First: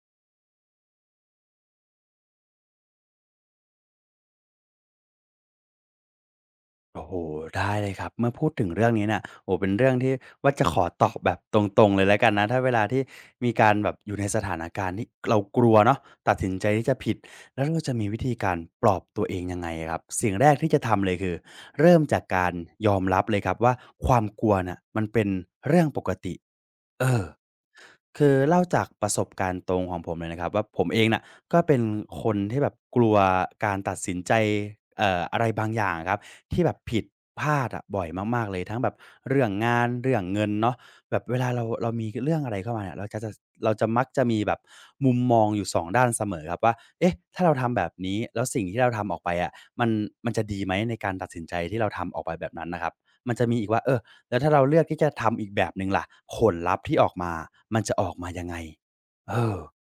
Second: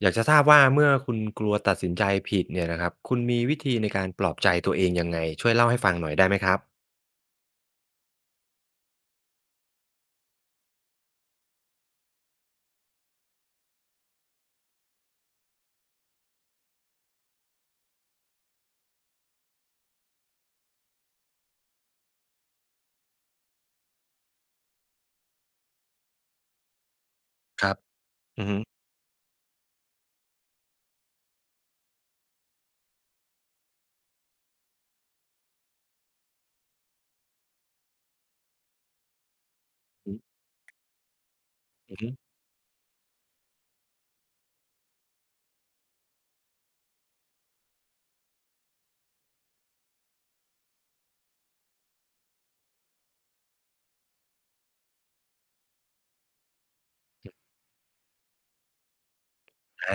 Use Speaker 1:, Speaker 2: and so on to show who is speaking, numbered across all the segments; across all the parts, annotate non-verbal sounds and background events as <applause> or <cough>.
Speaker 1: อยากจะทราบว่าเมื่อคุณกลัวตัดสินใจผิดเนี่ยนะครับคุณมีวิธีในการปลอบใจตัวเองยังไงช่วยเล่าให้ฟังหน่อยได้ไหมครับ
Speaker 2: โอ้โหได้เลยครับเมื่อพูดถึงเรื่องนี้เน่ะโอ้เป็นเรื่องที่ว่าจะขอตอบแบบตรงๆเลยแล้วกันนะถ้าเวลาที่มีการแบบอยู่ในสถานการณ์ที่เรากลัวเนาะตัดสินใจที่จะผิดแล้วเราจะมีวิธีการปลอบตัวเองยังไงอะครับสิ่งแรกที่จะทำเลยคือเริ่มจากการยอมรับเลยครับว่าความกลัวน่ะมันเป็นเรื่องปกติเออ
Speaker 1: ครับ
Speaker 2: คือ
Speaker 1: อือฮึ
Speaker 2: เล่าจากประสบการณ์ตรงของผมเลยนะครับว่าผมเองน่ะก็เป็นคนที่แบบกลัวการตัดสินใจอะไรบางอย่างอะครับที่แบบผิดพลาดอะบ่อยมากๆเลยทั้งแบบเรื่องงาน
Speaker 1: อื
Speaker 2: เรื่อ
Speaker 1: อ
Speaker 2: งเงินเนาะแบบเวลาเรา
Speaker 1: อือ
Speaker 2: มี
Speaker 1: ฮึ
Speaker 2: เรื่องอะไรเข้ามาเนี่ยเราจะเราจะมักจะมีแบบมุมมองอยู่สองด้านเสมอครับว่าเอ๊ะถ้าเราทำแบบนี้แล้วสิ่งที่เราทำออกไปอะมันมันจะดีไหมในการตัดสินใจที่เราทำออกไปแบบนั้นน่ะครับมันจะมีอีกว่าเออ แล้วถ้าเราเลือกที่จะทำอีกแบบหนึ่งล่ะผลลัพธ์ที่ออกมา มันจะออกมายังไง เออ
Speaker 1: อา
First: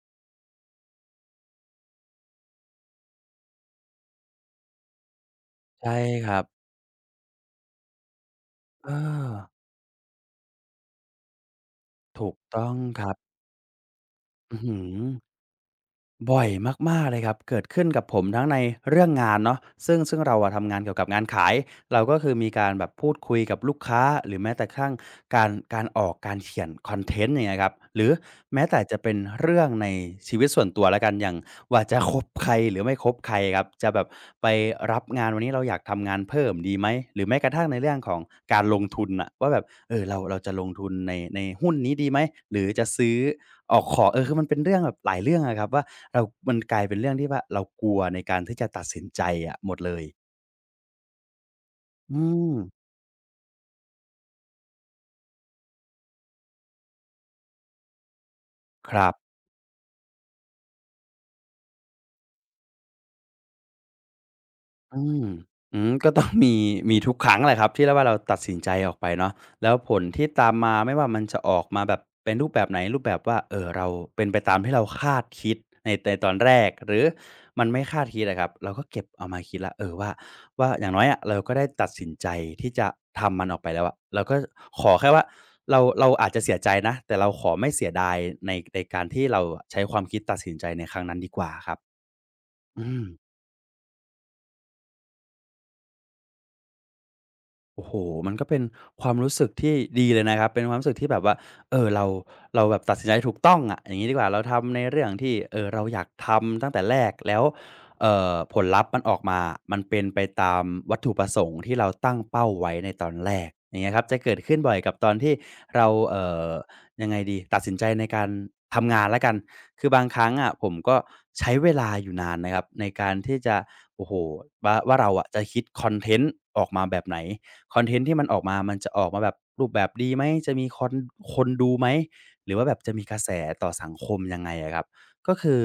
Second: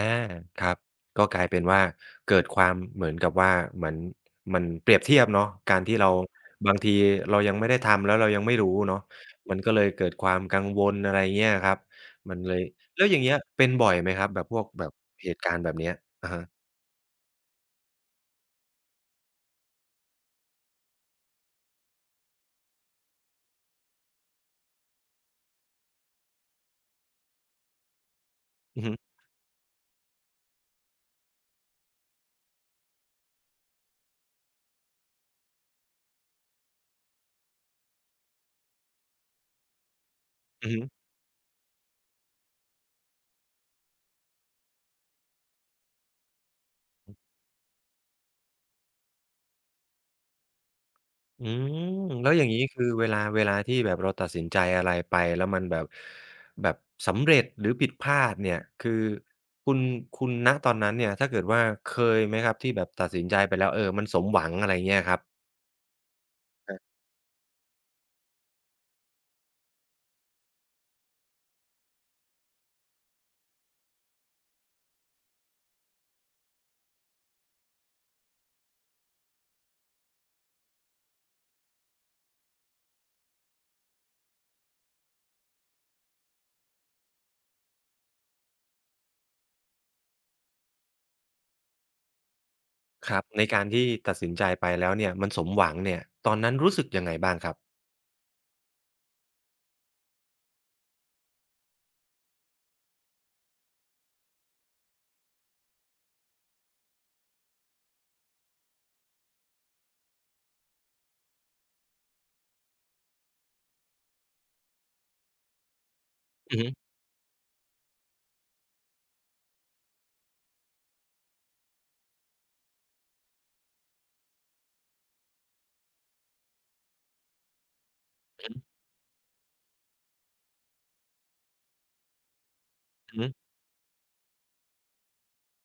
Speaker 1: ครับก็กลายเป็นว่าเกิดความเหมือนกับว่าเหมือนมันเปรียบเทียบเนาะการ
Speaker 2: ใช่
Speaker 1: ที่เรา
Speaker 2: ครับ
Speaker 1: บางทีเรายังไม่ได้ทำแล้วเรายังไม่รู้
Speaker 2: เออ
Speaker 1: เนาะมันก็เลยเกิดความกังวลอะไรเงี้ยครับ
Speaker 2: ถู
Speaker 1: มั
Speaker 2: ก
Speaker 1: นเลย
Speaker 2: ต้องค
Speaker 1: แล้ว
Speaker 2: รั
Speaker 1: อ
Speaker 2: บ
Speaker 1: ย่างเงี้ยเป็นบ่อยไหมครับแบบพ
Speaker 2: อื้อ
Speaker 1: วก
Speaker 2: ฮื
Speaker 1: แบบ
Speaker 2: อ
Speaker 1: เหตุการณ์แบบเนี้ยอะ
Speaker 2: บ่
Speaker 1: ฮะ
Speaker 2: อยมากๆเลยครับ เกิดขึ้นกับผมทั้งในเรื่องงานเนาะซึ่งเราอะทำงานเกี่ยวกับงานขายเราก็คือมีการแบบพูดคุยกับลูกค้าหรือแม้แต่กระทั่งการออกการเขียนคอนเทนต์อย่างเงี้ยครับหรือแม้แต่
Speaker 1: อือฮึ
Speaker 2: จะเป็นเรื่องในชีวิตส่วนตัวแล้วกันอย่าง ว่าจะคบใครหรือไม่คบใครครับจะแบบไปรับงานวันนี้เราอยากทำงานเพิ่มดีไหมหรือแม้กระทั่งในเรื่องของการลงทุนอะว่าแบบเออเราจะล
Speaker 1: อื
Speaker 2: ง
Speaker 1: อฮึ
Speaker 2: ทุนในหุ้นนี้ดีไหมหรือจะซื้อออกขอเออคือมันเป็นเรื่องแบบหลายเรื่องอะครับว่าเรามันกลายเป็นเรื่องที่ว่าเรากลัวในการที่จะตัดสินใจอะหมดเลย
Speaker 1: อืม
Speaker 2: อื
Speaker 1: แล้วอย่าง
Speaker 2: ม
Speaker 1: นี้คือเวลาเวลาที่แบบเราตัดสินใจอะไรไปแล้วมันแบบแบบสำเร็จหรือผิดพลาดเนี่ยคื
Speaker 2: ค
Speaker 1: อ
Speaker 2: รับ
Speaker 1: คุณคุณณตอนนั้นเนี่ยถ้าเกิดว่าเคยไหมครับที่แบบตัดสินใจไปแล้วมันสมหวังอะไรเงี้
Speaker 2: อื
Speaker 1: ยครับ
Speaker 2: มอืมก็ต้องมีมีทุกครั้งแหละครับที่แล้วว่าเราตัดสินใจออกไปเนาะแล้วผลที่ตามมาไม่ว่ามันจะออกมาแบบเป็นรูปแบบไหนรูปแบบว่าเอ่อเราเป็นไปตามที่เราคาดคิดในตอนแรกหรือมันไม่คาดคิดอะครับเราก็เก็บเอามาคิดแล้วเออว่าว่าอย่างน้อยอะเราก็ได้ตัดสินใจที่จะทำมันออกไปแล้วอะเราก็ขอแค่ว่าเราอาจจะเสียใจนะแต่เราขอไม่เสียดายในการที่เราอะใช้ความคิดตัดสินใจในครั้งนั้นดีกว่าครับอืม
Speaker 1: ครับในการที่ตัดสินใจไปแล้วเนี่ยมันสมหวังเนี่ยตอนนั้นรู้สึกยังไงบ้างครับ
Speaker 2: โอ้โหมันก็เป็นความรู้สึกที่ดีเลยนะครับเป็นความรู้สึกที่แบบว่าเออเราแบบตัดสินใจถูกต้องอะอย่างงี้ดีกว่า เราทำในเรื่องที่เราอยากทำตั้งแต่แรก แล้วผลลัพธ์มันออกมามันเป็นไปตามวัตถุประสงค์ที่เราตั้งเป้าไว้ในตอนแรกอย่างเงี้ยครับจะเกิดขึ้นบ่อยกับตอนที่เรา
Speaker 1: อือฮึ
Speaker 2: ยังไงดีตัดสินใจในการทำงานแล้วกันคือบางครั้งอะผมก็ใช้เวลาอยู่นานนะครับในการที่จะโอ้โฮว่าว่าเราอะจะคิดคอนเทนต์ออกมาแบบไหน คอนเทนต์ที่มันออกมา มันจะออกมาแบบรูปแบบดีไหม จะมีคนดูไหม หรือว่าแบบจะมีก
Speaker 1: อือ
Speaker 2: ระ
Speaker 1: ฮึ
Speaker 2: แสต่อสังคมยังไงอะครับ ก็คือ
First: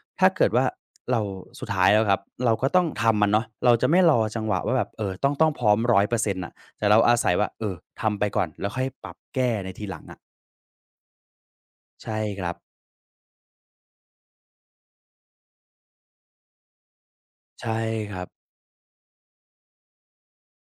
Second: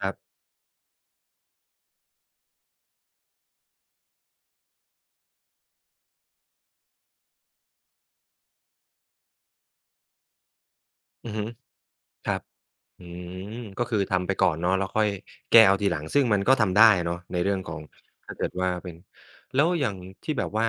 Speaker 1: ครั
Speaker 2: ถ้า
Speaker 1: บ
Speaker 2: เกิดว่าเราสุดท้ายแล้วครับเราก็ต้องทำมันเนาะเราจะไม่รอจังหวะว่าแบบเอ่อต้องพร้อม100%นต์น่ะแต่เราอาศัยว่าเออทำไปก่อนแล้วค่อยปรับแก้ในทีหลังอะ
Speaker 1: อือฮึ
Speaker 2: ใช่
Speaker 1: ครั
Speaker 2: ค
Speaker 1: บ
Speaker 2: รับ
Speaker 1: อืมก็คือทำไปก่อนเนาะแล้วค่อยแก้เอาทีหลังซึ่งมันก็ทำได้อะเนาะในเรื่องขอ
Speaker 2: ใช่
Speaker 1: ง
Speaker 2: ครับ
Speaker 1: ถ้าเกิดว่าเป็นแล้วอย่างที่แบบว่า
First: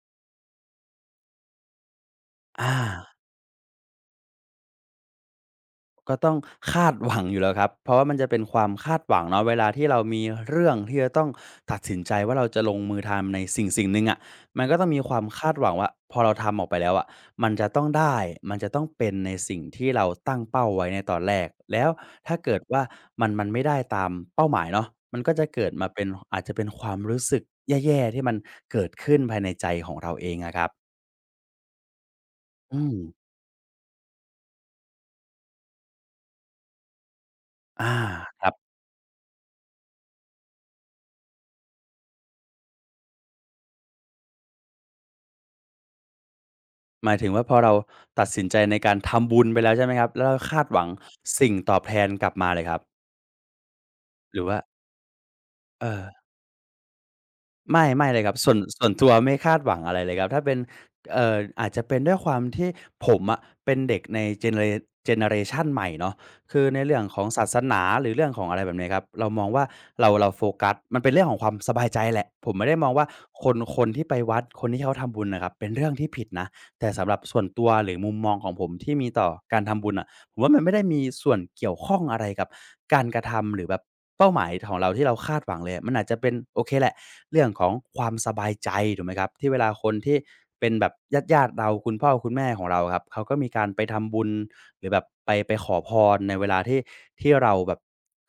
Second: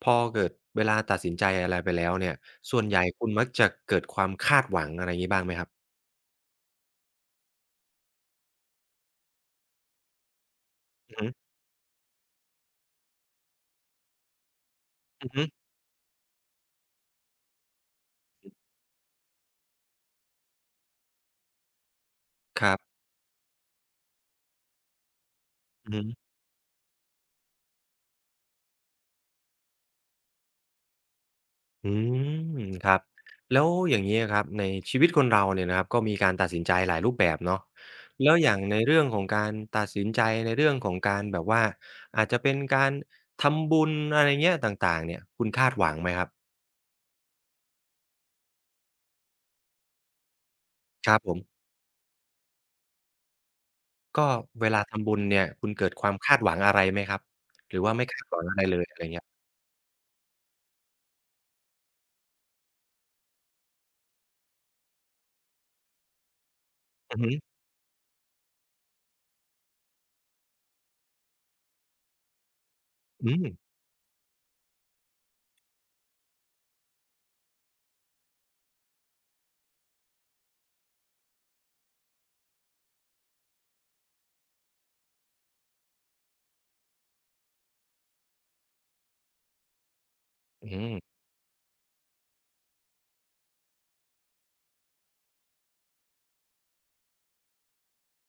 Speaker 1: พอเกิดเวลาตัดสินใจอะไรไปแล้วเนี่ย
Speaker 2: อา
Speaker 1: ส่วนใหญ่คุณมักจะเกิดความคาดหวังอะไรงี้บ้างไหมครับ
Speaker 2: ก็ต้องคาดหวังอยู่แล้วครับเพราะว่ามันจะเป็นความคาดหวังเนาะเวลาที่เรามีเรื่องที่จะ
Speaker 1: อือ
Speaker 2: ต้อ
Speaker 1: ฮึ
Speaker 2: งตัดสินใจว่าเราจะลงมือทำในสิ่งๆหนึ่งอะะมันก็ต้องมีความ
Speaker 1: อือฮึ
Speaker 2: คาดหวังว่าพอเราทำออกไปแล้วอะะมันจะต้องได้มันจะต้องเป็นในสิ่งที่เราตั้งเป้าไว้ในตอนแรกแล้วถ้าเกิด
Speaker 1: ครั
Speaker 2: ว่า
Speaker 1: บ
Speaker 2: มันไม่ได้ตามเป้าหมายเนาะมันก็จะเกิดมา
Speaker 1: อือฮึ
Speaker 2: เป็นอาจจะเป็นความรู้สึกแย่ๆที่มันเกิดขึ้นภายในใจของเราเองอะครับ
Speaker 1: อืม
Speaker 2: อื
Speaker 1: ค
Speaker 2: ม
Speaker 1: รับแล้วอย่างนี้ครับในชีวิตคนเราเนี่ยนะครับก็มีการตัดสินใจหลายรูปแบบเนาะ
Speaker 2: อา
Speaker 1: แล้ว
Speaker 2: ค
Speaker 1: อ
Speaker 2: รับ
Speaker 1: ย่างในเรื่องของการตัดสินใจในเรื่องของการแบบว่าอาจจะเป็นการทำบุญอะไรเงี้ยต่างๆเนี่ยคุณคาดหวังไหมครับ
Speaker 2: หมายถึงว่าพอเราตัดสินใจในการทำบุญไปแล้วใช่ไหมครับแล้วเราคาดหวัง
Speaker 1: ครับผม
Speaker 2: สิ่งตอบแทนกลับมาเลยครับ
Speaker 1: ก็
Speaker 2: หรือว่า
Speaker 1: เวลาทำบุญเนี่ยคุณเกิ
Speaker 2: เอ่
Speaker 1: ดค
Speaker 2: อ
Speaker 1: วามคาดหวังอะไรไหมครับหรือ
Speaker 2: ไม่
Speaker 1: ว่าไม่
Speaker 2: ไม่เล
Speaker 1: คา
Speaker 2: ย
Speaker 1: ด
Speaker 2: ครั
Speaker 1: ห
Speaker 2: บ
Speaker 1: วัง
Speaker 2: ส่ว
Speaker 1: อะ
Speaker 2: น
Speaker 1: ไรเลย
Speaker 2: ส่วน
Speaker 1: อะไร
Speaker 2: ตัว
Speaker 1: เงี้ย
Speaker 2: ไม่คาดหวังอะไรเลยครับถ้าเป็นอาจจะเป็นด้วยความที่ผมอะเป็นเด็กในเจเนเรชันใหม่เนาะคือในเรื่อง
Speaker 1: อื
Speaker 2: ข
Speaker 1: อ
Speaker 2: อง
Speaker 1: ฮึ
Speaker 2: ศาสนาหรือเรื่องของอะไรแบบเนี้ยครับเรามองว่าเราโฟกัสมันเป็นเรื่องของความสบายใจแหละผมไม่ได้มองว่า
Speaker 1: อื
Speaker 2: ค
Speaker 1: ม
Speaker 2: นคนที่ไปวัดคนที่เขาทำบุญน่ะครับเป็นเรื่องที่ผิดนะแต่สำหรับส่วนตัวหรือมุมมองของผมที่มีต่อการทำบุญอะ ผมว่ามันไม่ได้มีส่วนเกี่ยวข้องอะไรกับการกระทำหรือแบบเป้าหมายของเราที่เราคาดหวังเลยมันอาจจะเป็นโอเคแหละเรื่องของความสบายใจถูกไหมครับที่เวลาคนที่
Speaker 1: อื
Speaker 2: เป็นแบบ
Speaker 1: ม
Speaker 2: ญาติๆเราคุณพ่อคุณแม่ของเราครับเขาก็มีการไปทำบุญหรือแบบไปขอพรในเวลาที่ที่เราแบบ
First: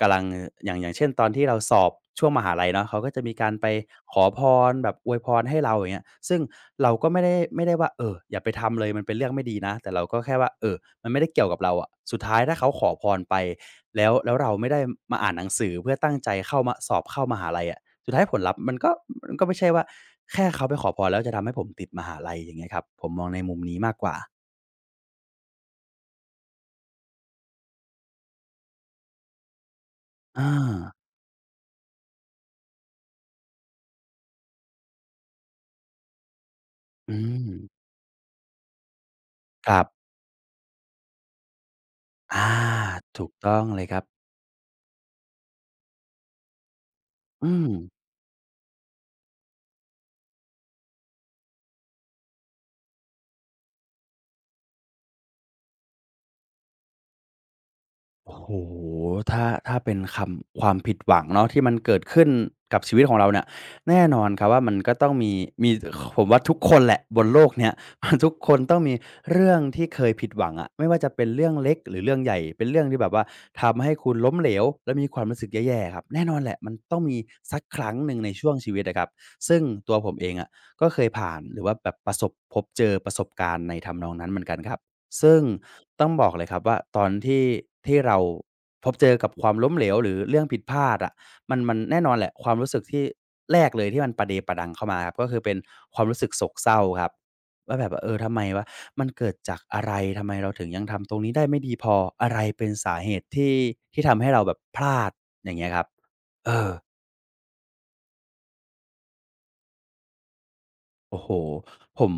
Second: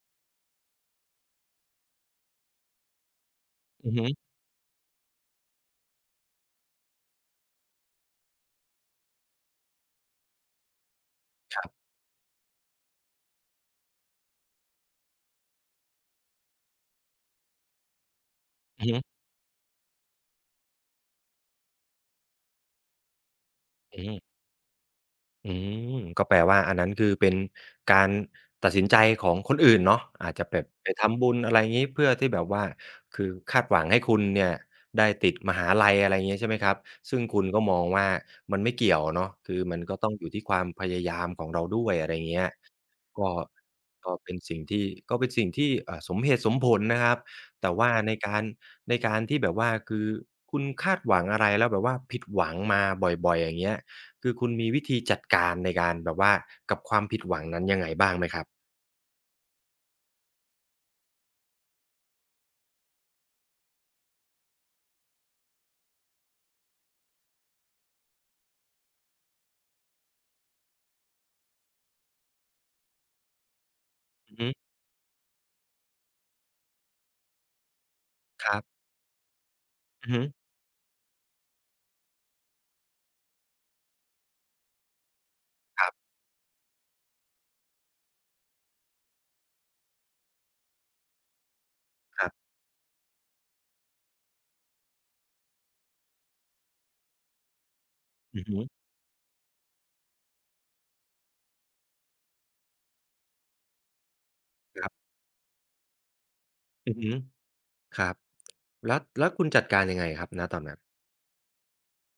Speaker 2: กำลังออย่างเช่นตอนที่เราสอบช่วงมหาลัยเนาะเขาก็จะมีการไป
Speaker 1: อือฮึ
Speaker 2: ขอพรแบบอวยพรให้เราอย่างเงี้ยซึ่งเราก็ไม่ได้ว่าเอออย่าไปทำเลยมันเป็นเรื่องไม่ดีนะแต่เราก็แค่ว่าเออ มันไม่ได้เกี่ยวกับ
Speaker 1: ครั
Speaker 2: เราอะ
Speaker 1: บ
Speaker 2: สุดท้ายถ้าเขาขอพรไปแล้วเราไม่ได้มาอ่านหนังสือเพื่อตั้งใจเข้ามาสอบเข้ามหาลัยอะสุดท้ายผลลัพธ์มัน
Speaker 1: อือ
Speaker 2: ก็
Speaker 1: ฮึ
Speaker 2: มันก็ไม่ใช่ว่าแค่เขาไปขอพรแล้วจะทำให้ผมติดมหาลัยอย่างเงี้ยครับผมมองในมุมนี้มากกว่า
Speaker 1: อืม อืมก็แปลว่าอันนั้นคือเป็นการตัดสินใจของคนอื่นเนาะอาจจะ
Speaker 2: อา
Speaker 1: แบบไปทำบุญอะไรงี้เพื่อที่แบบว่าคือคาดหวังให้คุณเนี่ยได้ติดมหาลัยอะไรอย่างเงี้ยใช่ไหมครับ
Speaker 2: อื
Speaker 1: ซึ่งคุณก็มอ
Speaker 2: ม
Speaker 1: งว่ามันไม่เกี่ยวเนาะคือ
Speaker 2: ค
Speaker 1: มัน
Speaker 2: รั
Speaker 1: ก็ต้
Speaker 2: บ
Speaker 1: องอยู่ที่ความพยายามของเราด้วยอะไรเงี้ย
Speaker 2: อา
Speaker 1: ก็
Speaker 2: ถูกต้องเลยครับ
Speaker 1: เป็นสิ่งที่อ่าสมเหตุสมผลนะครับ
Speaker 2: อืม
Speaker 1: แต่ว่าในการที่แบบว่าคือคุณคาดหวังอะไรแล้วแบบว่าผิดหวังมาบ่อยๆอย่างเงี้ยคือคุณมีวิธีจัดการในการแบบว่ากับความผิดหวังนั้นยังไงบ้างไหมค
Speaker 2: โอ้
Speaker 1: รับ
Speaker 2: โหถ้าเป็นคำความผิดหวังเนาะที่มันเกิดขึ้นกับชีวิตของเราเนี่ยแน่นอนครับว่ามันก็ต้องมีผมว่าทุกคนแหละบนโลกเนี้ย <laughs> ทุกคนต้องมีเรื่องที่เคยผิดหวังอะไม่ว่าจะเป็นเรื่องเล็กหรือเรื่องใหญ่เป็นเรื่องที่แบบว่าทำให้คุณล้
Speaker 1: อื
Speaker 2: ม
Speaker 1: อ
Speaker 2: เห
Speaker 1: ฮึ
Speaker 2: ลวและมีความรู้สึกแย่ๆครับแน่นอนแหละมันต้องมีสักครั้งหนึ่งใน
Speaker 1: ค
Speaker 2: ช่วง
Speaker 1: รับ
Speaker 2: ชีวิตนะครับซึ่งตัว
Speaker 1: อื
Speaker 2: ผ
Speaker 1: อ
Speaker 2: ม
Speaker 1: ฮึ
Speaker 2: เองอะก็เคยผ่านหรือว่าแบบประสบพบเจอประสบการณ์ในทำนองนั้นเหมือนกันครับ ซึ่ง
Speaker 1: ครั
Speaker 2: ต้อ
Speaker 1: บ
Speaker 2: งบอกเลยครับว่าตอนที่ที่เราพบเจอกับความล้มเหลวหรือเรื่องผิดพลาดอะมันแน่นอนแห
Speaker 1: ๆ
Speaker 2: ละความรู้สึกที่แรกเลยที่มันปะเดปะดังเข้ามาครับก็คือเป็นความรู้สึกโศกเศร้าครับว่าแบบว่าเออทำ
Speaker 1: อื
Speaker 2: ไม
Speaker 1: อฮึ
Speaker 2: วะมันเกิดจากอะไรทำไมเราถึงยังทำตรงนี้ได้ไม่ดีพออะไรเป็นสาเหตุที่ทำให้เราแบบพ
Speaker 1: ครั
Speaker 2: ลา
Speaker 1: บ
Speaker 2: ดอย่างเงี้ยครับเออ
Speaker 1: อือฮึครับแล้วคุณจัดการยังไงครับณตอนนั้น
Speaker 2: โอ้โฮผม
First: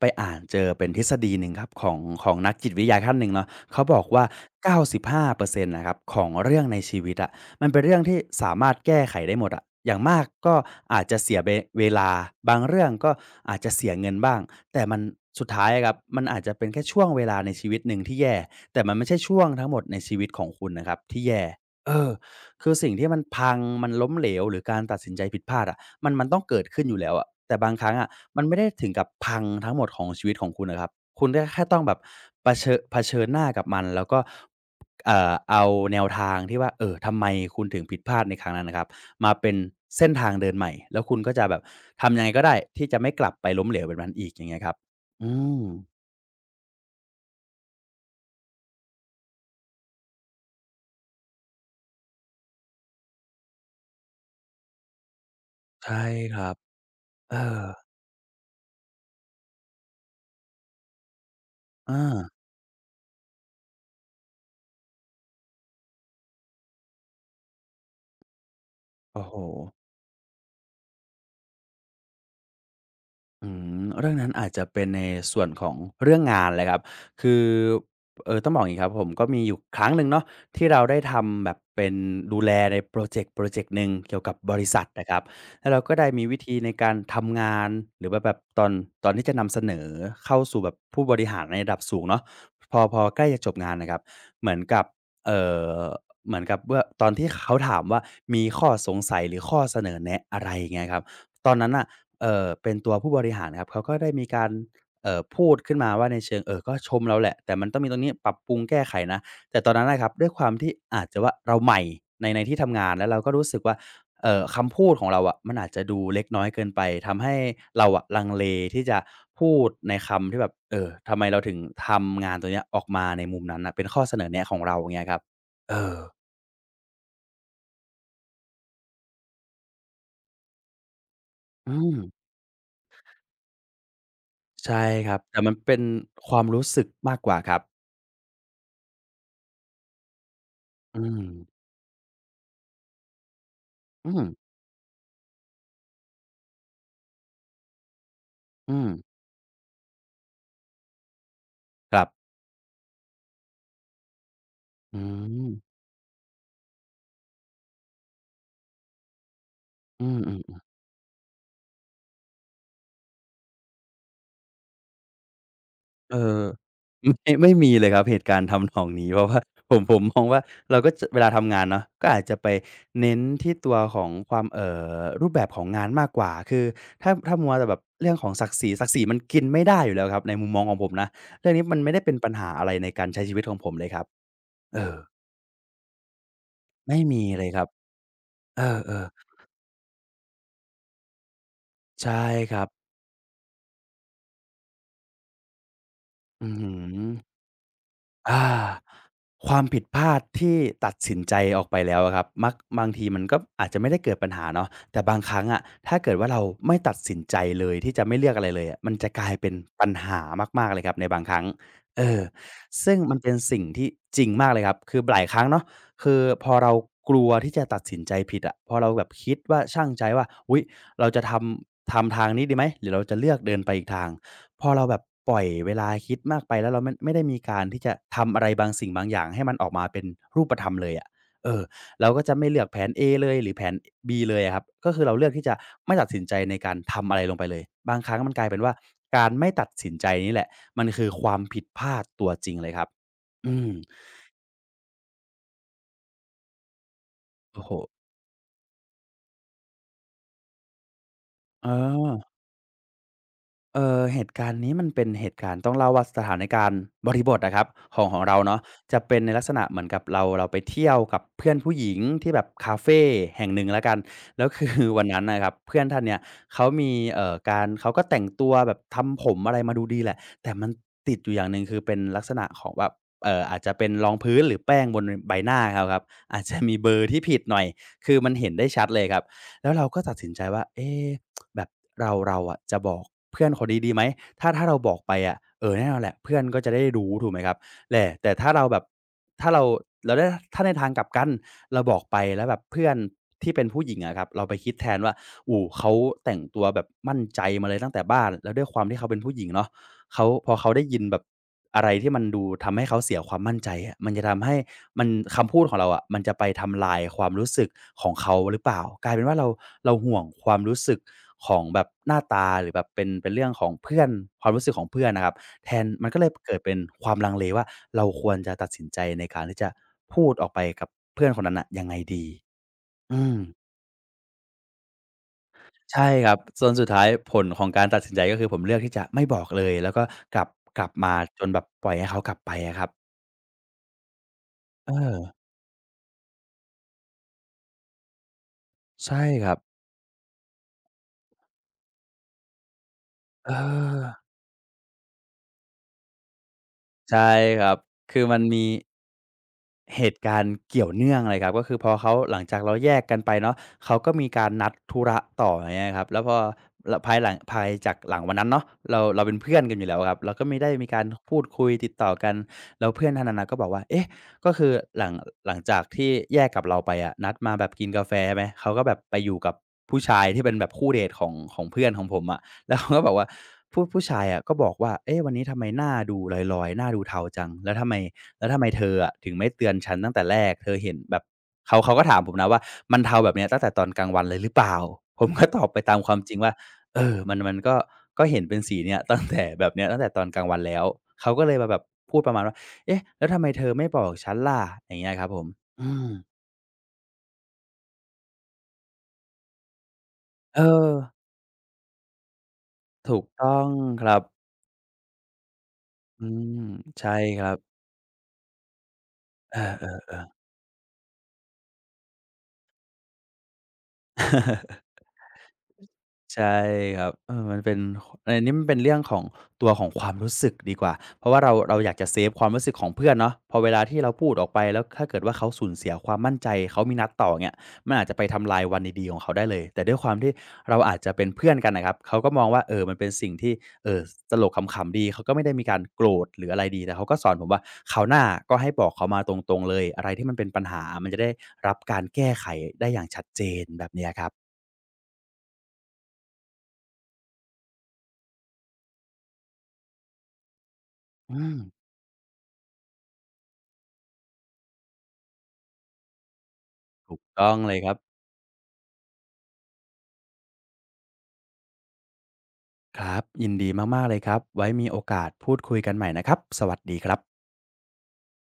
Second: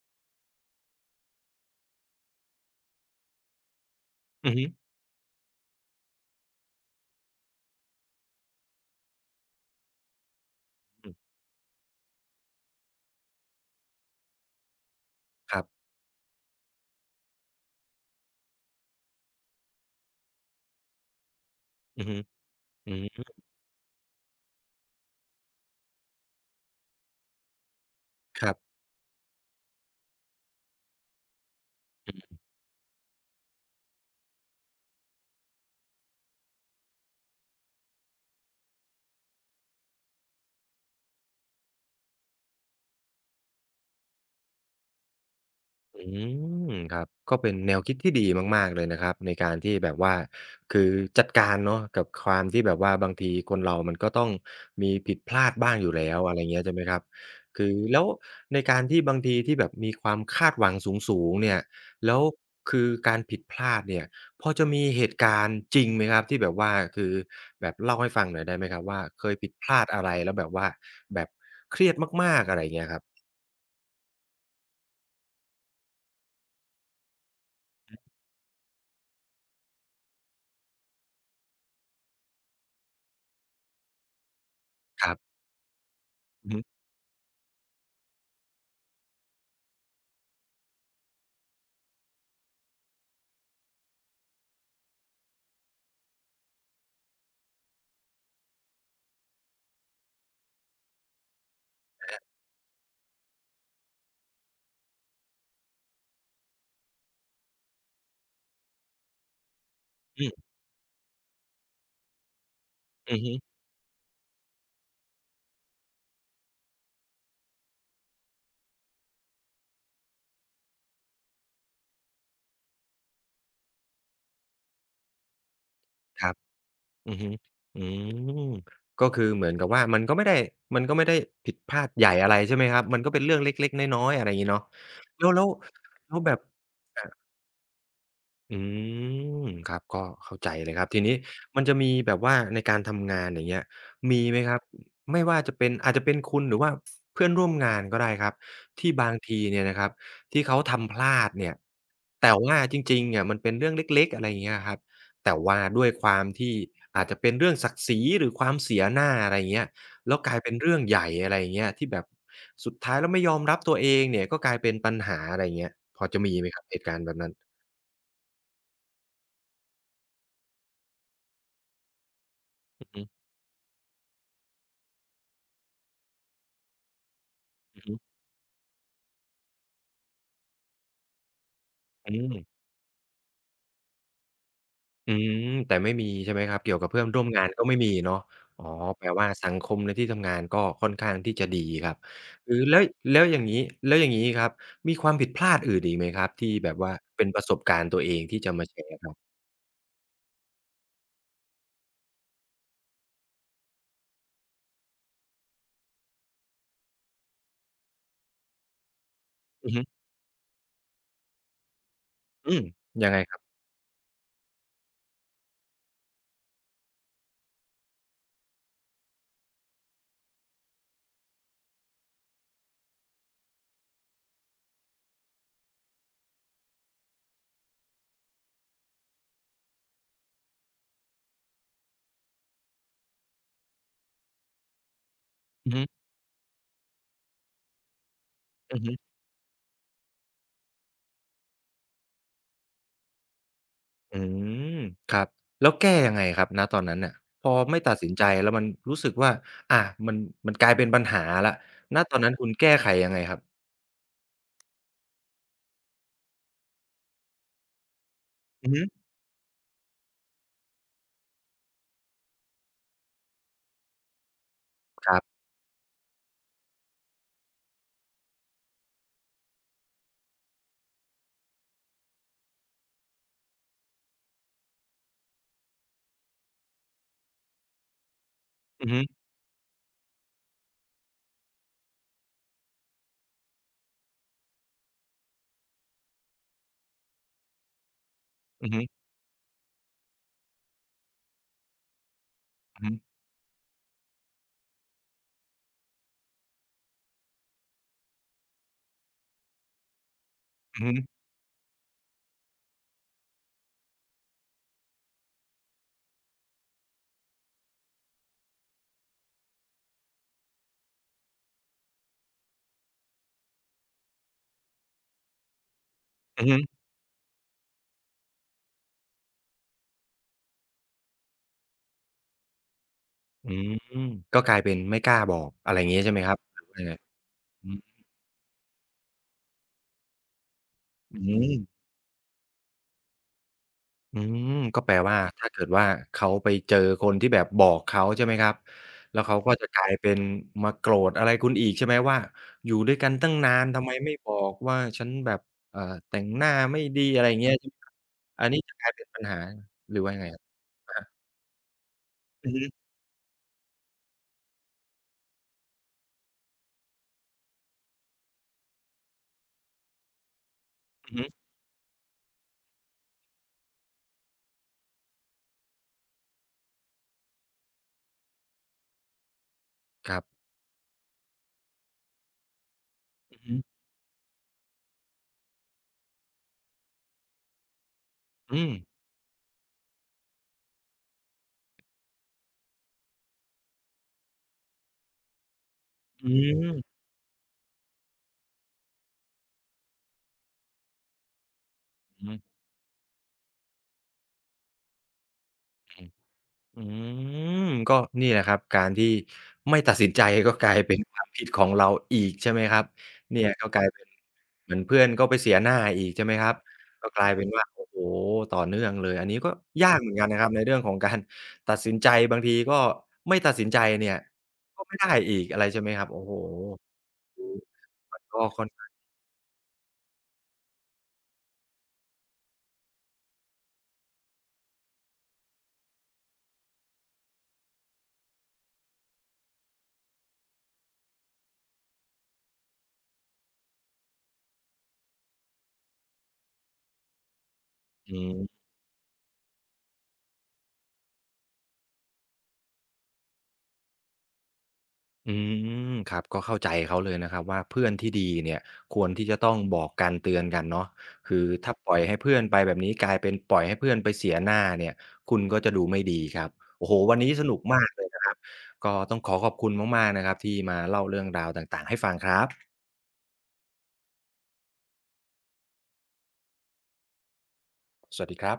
Speaker 2: ไปอ่านเจอเป็นทฤษฎีหนึ่งครับของนักจิตวิทยาท่านหนึ่งเนาะเขาบอกว่า
Speaker 1: อือฮึ
Speaker 2: 95%นต์น่ะครับของเรื่องในชีวิตอะมันเป็นเรื่องที่สามารถแก้ไขได้หมดอะอย่างมากก็อาจ
Speaker 1: อื
Speaker 2: จะ
Speaker 1: ม
Speaker 2: เสียเวลาบางเรื่องก็อาจจะเสียเงินบ้าง แต่มันสุด
Speaker 1: ครั
Speaker 2: ท้าย
Speaker 1: บ
Speaker 2: อะครับมันอาจจะเป็นแค่ช่วงเวลาในชีวิตหนึ่งที่แย่แต่มันไม่ใช่ช่วงทั้งหมดในชีวิตของคุณนะครับที่แย่เอ
Speaker 1: อือ
Speaker 2: อ
Speaker 1: ฮึ
Speaker 2: คือสิ่
Speaker 1: อื
Speaker 2: งที่มัน
Speaker 1: ม
Speaker 2: พังมันล้มเหลวหรือการตัดสินใจผิดพลาดอะมันต้องเกิดขึ้นอยู่แล้วอะแต่บางครั้งอะมั
Speaker 1: ค
Speaker 2: น
Speaker 1: รั
Speaker 2: ไม่ได้
Speaker 1: บ
Speaker 2: ถึงกับพังทั้งหมดของชีวิตของคุณอะครับคุณก็แค่ต้องแบบเผชิญหน้ากับมันแล้วก็เอาแนวทางที่ว่าเอ่อทำไมคุณถึงผิดพลาดในครั้งนั้นนะครับมาเป็นเส้นทางเดินใหม่แล้วคุณก็จะแบบทำยังไงก็ได้ที่จะไม่กลับไปล้มเหลวแบบนั้นอีกอย่างเงี้ยครับอืม
Speaker 1: อืมครับก็เป็นแนวคิดที่ดีมากๆเลยนะครับในการที่แบบว่าคือจัดการเนาะกับความที่แบบว่าบางทีคนเรามันก็ต้องมีผิดพลาดบ้างอยู่
Speaker 2: ใช่
Speaker 1: แล้วอะ
Speaker 2: ค
Speaker 1: ไร
Speaker 2: รับ
Speaker 1: เงี้ยใช่ไหมครับ
Speaker 2: เออ
Speaker 1: คือแล้วในการที่บางทีที่แบบมีความคาดหวังสูงๆเนี่ย
Speaker 2: อา
Speaker 1: แล้วคือการผิดพลาดเนี่ยพอจะมีเหตุการณ์จริงไหมครับที่แบบว่าคือแบบเล่าให้ฟังหน่อยได้ไหมครับว่า
Speaker 2: โอ้
Speaker 1: เค
Speaker 2: โฮ
Speaker 1: ยผิดพลาดอะไรแล้วแบบว่าแบบเครียดมากๆอะไรเงี้ยครับ
Speaker 2: อืมเรื่องนั้นอาจจะเป็นในส่วนของเรื่องงานเลยครับคือเออต้องบอกอย่างงี้ครับผมก็มีอยู่ครั้งหนึ่งเนาะที่เราได้ทำแบบเป็นดูแลในพรอเจกต์หนึ่งเกี่ยวกับบริษัท
Speaker 1: ค
Speaker 2: นะค
Speaker 1: รั
Speaker 2: รับ
Speaker 1: บ
Speaker 2: แล้วเราก็ได้มีวิ
Speaker 1: อือ
Speaker 2: ธี
Speaker 1: ฮึ
Speaker 2: ในการทำงานหรือว่าแบบตอนที่จะนำเสนอเข้าสู่แบบผู้บริหารในระดับสูงเนาะพอใกล้จะจบงานนะครับเหมือนกับเอ่อเหมือนกับเมื่อตอนที่เขาถามว่ามีข้อสงสัยหรือข้อเสนอแนะอะไรอย่างเงี้ยครับตอนนั้นน่ะ เป็นตัวผู้บริหารครับเขาก็ได้มีการพูดขึ้นมาว่าในเชิงก็ชมเราแหละแต่มันต้องมีตรงนี้ปรับปรุงแก้ไขนะแต่ตอนนั้นน่ะครับ
Speaker 1: อื
Speaker 2: ด้วยควา
Speaker 1: ม
Speaker 2: มที่อาจจะว่าเราใหม่ในที่ทำงานแล้ว
Speaker 1: อื
Speaker 2: เรา
Speaker 1: อ
Speaker 2: ก็
Speaker 1: ฮึ
Speaker 2: รู้สึกว่าคำพูดของเราอะมันอาจจะดูเล็กน้อยเกินไปทำให้เราอะลังเลที่จะพูดในคำที่แบบทำไมเราถึงทำงานตัวเนี้ยออกมาในมุมนั้นน่ะเป็นข้อเสนอแนะของเราอย่างเงี้ยครับเออ
Speaker 1: ครับ อือฮึอืมก็คือเหมือนกับว่ามันก็ไม่ได้ผิดพ
Speaker 2: อื
Speaker 1: ลาด
Speaker 2: ม
Speaker 1: ใหญ่อะไรใช่ไหมครับ มันก็เป็นเรื่องเล็กๆ น้อยๆอะไรงี้เนาะ
Speaker 2: ใช่ครับ
Speaker 1: แล้ว
Speaker 2: แต่
Speaker 1: แล้ว
Speaker 2: มันเป็น
Speaker 1: แล้ว
Speaker 2: ค
Speaker 1: แบบ
Speaker 2: วามรู้สึก
Speaker 1: อา
Speaker 2: มากกว่าครับ
Speaker 1: อืมครับก็เข้าใจเลยครับ
Speaker 2: อื
Speaker 1: ทีนี้
Speaker 2: ม
Speaker 1: มันจะมีแบบว่าในการทำงานอย่างเงี้ย
Speaker 2: อื
Speaker 1: มี
Speaker 2: ม
Speaker 1: ไหมครับไม่ว่าจะเป็นอาจจะเป็นคุณหรือว่าเพื่อนร่วมงานก็ได้ครับ
Speaker 2: อืม
Speaker 1: ที่บางทีเนี่ยนะครับที่เขาทำพลาดเนี่ย
Speaker 2: ครับ
Speaker 1: แต่ว่าจริงๆเนี่ยมันเป็นเรื่องเล็กๆอะไรอย่างเงี้ยครับ
Speaker 2: อื
Speaker 1: แต่
Speaker 2: ม
Speaker 1: ว่าด้วยความที่อาจจะเป็นเรื่องศักดิ์ศรีหรือความเสียหน้าอะไรอย่างเงี้ย
Speaker 2: อื
Speaker 1: แล้วกลายเป็น
Speaker 2: ม
Speaker 1: เรื่องใหญ่อะไรอย่างเงี้ยที่แบบสุดท้ายแล้วไม่ยอมรับตัวเองเนี่ยก็กลายเป็นปัญหาอะไรอย่างเงี้ยพอ
Speaker 2: ๆเอ
Speaker 1: จะมี
Speaker 2: อ
Speaker 1: ไหมครับเหตุการณ์
Speaker 2: <laughs>
Speaker 1: แบบนั้
Speaker 2: ไม่
Speaker 1: น
Speaker 2: ไม่มีเลยครับ เหตุการณ์ทำนองนี้ เพราะว่า <laughs> ผมมองว่าเราก็จะเวลาทำงานเนาะก็อาจจะไป
Speaker 1: อือฮึ
Speaker 2: เน้นที่ตัวของความรูปแบบของงานมากกว่าคือถ้ามัวแต่แบบเรื่องของศักดิ์ศรีมันกินไม่ได้อยู่แล้วครับ ในมุมมองของผมนะ เรื่องนี้มันไม่ได้เป็
Speaker 1: อื
Speaker 2: นปัญ
Speaker 1: ม
Speaker 2: หาอะไรในการใช้ชีวิตของผมเลยครับ เออ
Speaker 1: อืมแต่ไม่มีใช่ไหมครับเกี่ยวกับ
Speaker 2: ไม่
Speaker 1: เพื่อนร่
Speaker 2: มี
Speaker 1: วมงา
Speaker 2: เล
Speaker 1: น
Speaker 2: ยค
Speaker 1: ก็
Speaker 2: รับ
Speaker 1: ไม่มีเนาะ
Speaker 2: เอ
Speaker 1: อ๋อแป
Speaker 2: อ
Speaker 1: ลว่าสังคมในที่ทำงานก็ค่อนข้างที่จะดีครับ
Speaker 2: ๆใช่
Speaker 1: เอ
Speaker 2: ค
Speaker 1: อ
Speaker 2: รับ
Speaker 1: แล้วแล้วอย่างงี้แล้วอย่างงี้ครับมีความผิดพลาดอื่นอีกไหมครับที่
Speaker 2: อื้อ
Speaker 1: แบ
Speaker 2: ฮื
Speaker 1: บว่า
Speaker 2: อ
Speaker 1: เป็นประสบการณ์ตัวเองที่
Speaker 2: อา
Speaker 1: จะมาแชร์ครับ
Speaker 2: ความผิดพลาดที่ตัดสินใจออกไปแล้วอะครับมักบางทีมันก็อาจจะไม่ได้เกิดปัญหาเนาะแต่บางครั้งอะถ้าเกิดว่าเราไม่ตัดสินใจเลยที่จะไม่เลือกอะไรเลยอะมันจะกลายเป็น
Speaker 1: อือฮึ
Speaker 2: ปัญหามากๆเลยครับในบางครั้งเออ
Speaker 1: อืม
Speaker 2: ซึ่ง
Speaker 1: ยัง
Speaker 2: มั
Speaker 1: ไง
Speaker 2: นเป็
Speaker 1: ค
Speaker 2: น
Speaker 1: รับ
Speaker 2: สิ่งที่จริงมากเลยครับคือหลายครั้งเนาะคือพอเรากลัวที่จะตัดสินใจผิดอะพอเราแบบคิดว่าชั่งใจว่าอุ๊ยเราจะทำทางนี้ดีไหมหรือเราจะเลือกเดินไปอีกทาง พอเราแบบปล่อยเวลาคิดมากไปแล้วเราไม่ได้มีการที่จะทำอะไรบางสิ่งบางอย่างให้มันออกมาเป็นรูปธรรมเลยอะเออเราก็จะไม่เลือกแผน A เลยหรือแผน B เลยอะครับก็คือเราเลือกที่จะ
Speaker 1: อือฮึ
Speaker 2: ไม่ตัดสินใจในการทำอะไรลงไปเลยบางครั้งมันกลายเป็นว่า
Speaker 1: อือฮึ
Speaker 2: การไม่ตัดสินใจนี่แหละมันคือความผิดพลาดตัวจริงเลยครับอืม
Speaker 1: อืมครับแล้วแก้ยังไงครับณตอนนั้นน่ะพอ
Speaker 2: โอ้โฮ
Speaker 1: ไม่ตัดสินใจแล้วมันรู้สึกว่าอามันมันกลายเป็นปัญหาแล้ว
Speaker 2: เอ
Speaker 1: ณตอน
Speaker 2: อ
Speaker 1: นั้นคุณแก้ไขยังไงครับ
Speaker 2: เหตุการณ์นี้มันเป็นเหตุการณ์ต้องเล่าว่าสถานการณ์บริบทอะครับของของเราเนาะ
Speaker 1: อือฮึ
Speaker 2: จะเป็นในลักษณะเหมือนกับเราไปเที่ยวกับเพื่อนผู้หญิงที่แบบคาเฟแห่งหนึ่งแล้วกันแล้วคือวัน
Speaker 1: ครั
Speaker 2: นั้น
Speaker 1: บ
Speaker 2: น่ะครับเพื่อนท่านเนี่ยเขามีการเขาก็แต่งตัวแบบทำผมอะไรมาดูดีแหละแต่มันติดอยู่อย่างหนึ่งคือเป็นลักษณะของแบบอาจจะเป็นรองพื้นหรือแป้งบนนใบหน้าเขาครับอาจจะมีเบลอที่ผิดหน่อยคือมันเห็นได้ชั
Speaker 1: อื
Speaker 2: ด
Speaker 1: อฮึ
Speaker 2: เลยครับแล้วเราก็ตัดสินใจว่าเอ๊ แบบเราอะจะบอกเพื่อนคนนี้ดีไหมถ้าเราบอกไปอะเออแน่นอนแหละเพื่อนก็จะได้รู้ถูกไหมครับแหละแต่
Speaker 1: อือฮึ
Speaker 2: ถ้าเราแราได้ถ้าในทางกลับกันเราบอกไปแล้วแบบ
Speaker 1: อือ
Speaker 2: เพื่อ
Speaker 1: ฮึ
Speaker 2: นที่เป็นผู้หญิงอะครับเราไปคิดแทนว่าอู๋เขาแต่งตัวแบบมั่นใจมาเลยตั้งแต่บ้านแล้วด้วยความที่เขาเป็นผู้หญิงเนาะ เขาพอเขา
Speaker 1: อื
Speaker 2: ได้
Speaker 1: อฮึ
Speaker 2: ยินแบบอะไรที่มันดูทำให้เขาเสียความมั่นใจอะมันจะทำให้มันคำพูดของเราอะมันจะไปทำลายความรู้สึกของเขาหรือเปล่ากลายเป็นว่าเราห่วงความรู้สึกของแบบหน้าตาหรือแบบเป็นเรื่องของเพื่อนความรู้สึกของเพื่อนนะครับแทนมันก็เลย
Speaker 1: อือ
Speaker 2: เกิดเป็น
Speaker 1: ฮึ
Speaker 2: ความลังเลว่าเราควรจะตัดสินใจในการที่จะพูดออกไปกับเพื่อนคนนั้นน่ะยังไงดีอืม
Speaker 1: อืมก็กลายเป็นไม่กล้าบอกอะไรอย่างงี้
Speaker 2: ใช่
Speaker 1: ใช่ไหม
Speaker 2: ค
Speaker 1: ค
Speaker 2: รั
Speaker 1: รั
Speaker 2: บ
Speaker 1: บหรื
Speaker 2: จ
Speaker 1: อ
Speaker 2: น
Speaker 1: ว่า
Speaker 2: สุ
Speaker 1: ยัง
Speaker 2: ด
Speaker 1: ไง
Speaker 2: ท้ายผลขอ
Speaker 1: อื
Speaker 2: ง
Speaker 1: ม
Speaker 2: การตัดสินใจก็คือผมเลือกที่จะไม่บอกเลยแล้วก็กลับกลับมา
Speaker 1: อื
Speaker 2: จนแบบ
Speaker 1: ม
Speaker 2: ปล่อยให้เขากลับไปอะครับ
Speaker 1: อืมก็
Speaker 2: เอ
Speaker 1: แปลว่า
Speaker 2: อ
Speaker 1: ถ้าเกิดว่าเขาไปเจอคนที่แบบบอกเขาใช่ไหมครับแล้
Speaker 2: ใช่
Speaker 1: วเขา
Speaker 2: ค
Speaker 1: ก็
Speaker 2: รับ
Speaker 1: จะกลายเป็นมาโกรธอะไรคุณอีกใช่ไหมว่าอยู่ด้วยกันตั้ง
Speaker 2: เ
Speaker 1: นานทำไมไม่
Speaker 2: ออ
Speaker 1: บอกว่าฉันแบบเอ่อแต่งหน้าไม่ดีอะไร
Speaker 2: ใช่
Speaker 1: อย่างเงี้ย
Speaker 2: ค
Speaker 1: ใช่
Speaker 2: รั
Speaker 1: ไห
Speaker 2: บ
Speaker 1: มครับ
Speaker 2: คือมัน
Speaker 1: อันนี้
Speaker 2: มี
Speaker 1: จะกลายเป็นปัญหาหรือ
Speaker 2: เห
Speaker 1: ว่ายั
Speaker 2: ตุ
Speaker 1: งไงค
Speaker 2: กา
Speaker 1: รั
Speaker 2: ร
Speaker 1: บ
Speaker 2: ณ์เกี่ยว
Speaker 1: อะ
Speaker 2: เนื่อง
Speaker 1: ฮะ
Speaker 2: เลยครับก็คือพอเขาหลัง
Speaker 1: อือ
Speaker 2: จากเรา
Speaker 1: ฮึ
Speaker 2: แยกกันไปเนาะเขาก็มีการนัดธุระต่ออย่างเงี้ยครับแล้วพอภายหลังภายจากหลังวันนั้นเนาะเราเป็นเพื่อนกันอยู่แล้วครับเราก็ไม่ได้มีการ
Speaker 1: อือฮึ
Speaker 2: พูดคุยติดต่อกันแล้วเพื่อนท่านนั้นน่ะก็บอกว่าเอ๊ะก็คือหลังหลังจากที่แยกกับเราไปอะนัดมาแบบกินกาแฟใช่ไหมเขาก็แบบไปอยู่กับผู้
Speaker 1: ครั
Speaker 2: ชาย
Speaker 1: บ
Speaker 2: ที่เป็นแบบคู่เดทของของเพื่อนของผมอะแล้วเขาก็บอกว่า
Speaker 1: อือฮึ
Speaker 2: ผู้ชายอะก็บอกว่าเอ๊ะวันนี้ทำไมหน้าดูลอยๆหน้าดูเทาจังแล้วทำไม
Speaker 1: อืม
Speaker 2: เธออะถึงไม่เตือนฉันตั้งแต่แรกเธอเห็นแบบเขาก็ถามผมนะว่ามันเทาแบบเนี้ยตั้งแต่ตอนกลางวันเลยหรือเปล่า <laughs> ผมก็ตอบไปตามความ
Speaker 1: อื
Speaker 2: จริงว่า
Speaker 1: ม
Speaker 2: เออมันก็เห็นเป็นสีเนี้ย <laughs> ตั้งแต่แบบเนี้ยตั้งแต่ตอนกลางวันแล้วเขาก็เลยมาแบบพูดป
Speaker 1: อื
Speaker 2: ระ
Speaker 1: อ
Speaker 2: มาณว่าเอ๊ะแล้วทำไมเธอไม่บอกฉันล่ะอย่างเงี้ยครับผมอื
Speaker 1: ฮึ
Speaker 2: ม
Speaker 1: อืมก็นี่แหละครับการที่ไม่ตัดสินใจ <laughs> ก็
Speaker 2: เอ
Speaker 1: กลาย
Speaker 2: อ
Speaker 1: เป็น <laughs> ความผิดของเราอีกใช่ไหมครับ
Speaker 2: ถูก
Speaker 1: เนี่ย
Speaker 2: ต้อง
Speaker 1: ก็กลายเป็
Speaker 2: ค
Speaker 1: น
Speaker 2: รับ
Speaker 1: เหมือนเพื่อนก็ไปเสียหน้าอีกใช่
Speaker 2: อื
Speaker 1: ไหมครับ
Speaker 2: ม
Speaker 1: ก็
Speaker 2: ใช่
Speaker 1: กลาย
Speaker 2: ค
Speaker 1: เป็น
Speaker 2: รับ
Speaker 1: ว่าโอ้โหต่อเนื่องเลยอันนี้ก็ยากเห
Speaker 2: เอ
Speaker 1: มื
Speaker 2: อ
Speaker 1: อนกันนะครับในเรื่องของการตัดสินใจบางทีก็ไม่ตัดสินใจเนี่ย
Speaker 2: ๆ
Speaker 1: ก็ไม่ได้อีกอะไรใช่ไหมครับโอ้โฮ
Speaker 2: ใช่ครับเออมันเป็น
Speaker 1: มัน
Speaker 2: อั
Speaker 1: ก็
Speaker 2: นนี้มั
Speaker 1: ค่
Speaker 2: น
Speaker 1: อน
Speaker 2: เป็น
Speaker 1: ข้าง
Speaker 2: เรื่องของตัวของความรู้สึกดีกว่าเพราะว่าเราเราอยากจะเซฟความรู้สึกของเพื่อนเนาะพอเวลาที่เราพูดออกไปแล้วถ้าเกิดว่าเขาสูญเสียความมั่นใจเขามีนัดต่อเงี้ยมันอาจจะไปทำลายวันดีๆของเขาได้เลยแต่ด้วยความที่เราอาจจะเป็นเพื่อนกันน่ะครับเขาก็มองว่าเออมันเป็นสิ่งที่เอ่อตลกขำๆดีเขาก็ไม่ได้มีการโกรธหรืออะไรดีแต่เขาก็สอนผมว่าคราวห
Speaker 1: อื
Speaker 2: น้าก็
Speaker 1: ม
Speaker 2: ให้บอกเขามาตรงๆเลยอะไรที่มันเป็นปัญหามันจะได้รับการแก้ไขได้อย่างชัดเจนแบบเนี้ยครับ
Speaker 1: อืมครับก็เข้าใจเขาเลยนะครับว่าเพื่อนที่ดีเนี่ยควรที่จะต้องบอกกันเตือนกันเนาะคื
Speaker 2: อื
Speaker 1: อ
Speaker 2: ม
Speaker 1: ถ้าปล่อยให้เพื่อนไปแบบนี้กลายเป็นปล่อยให้เพื่อนไปเสียหน้าเนี่ยคุณก็จะดูไม่ดีครับโอ้โหวั
Speaker 2: ถู
Speaker 1: น
Speaker 2: ก
Speaker 1: นี้ส
Speaker 2: ต้อง
Speaker 1: นุก
Speaker 2: เลย
Speaker 1: มา
Speaker 2: ค
Speaker 1: ก
Speaker 2: รับ
Speaker 1: เลยนะครับก็ต้องขอขอบคุณมากๆนะครับที่มาเล่าเรื่องราวต่างๆให้ฟังครับ
Speaker 2: ครับยินดีมากๆเลยครับไว้มีโอกาสพูดคุยกันใหม่นะครับสวัสดีครับ
Speaker 1: สวัสดีครับ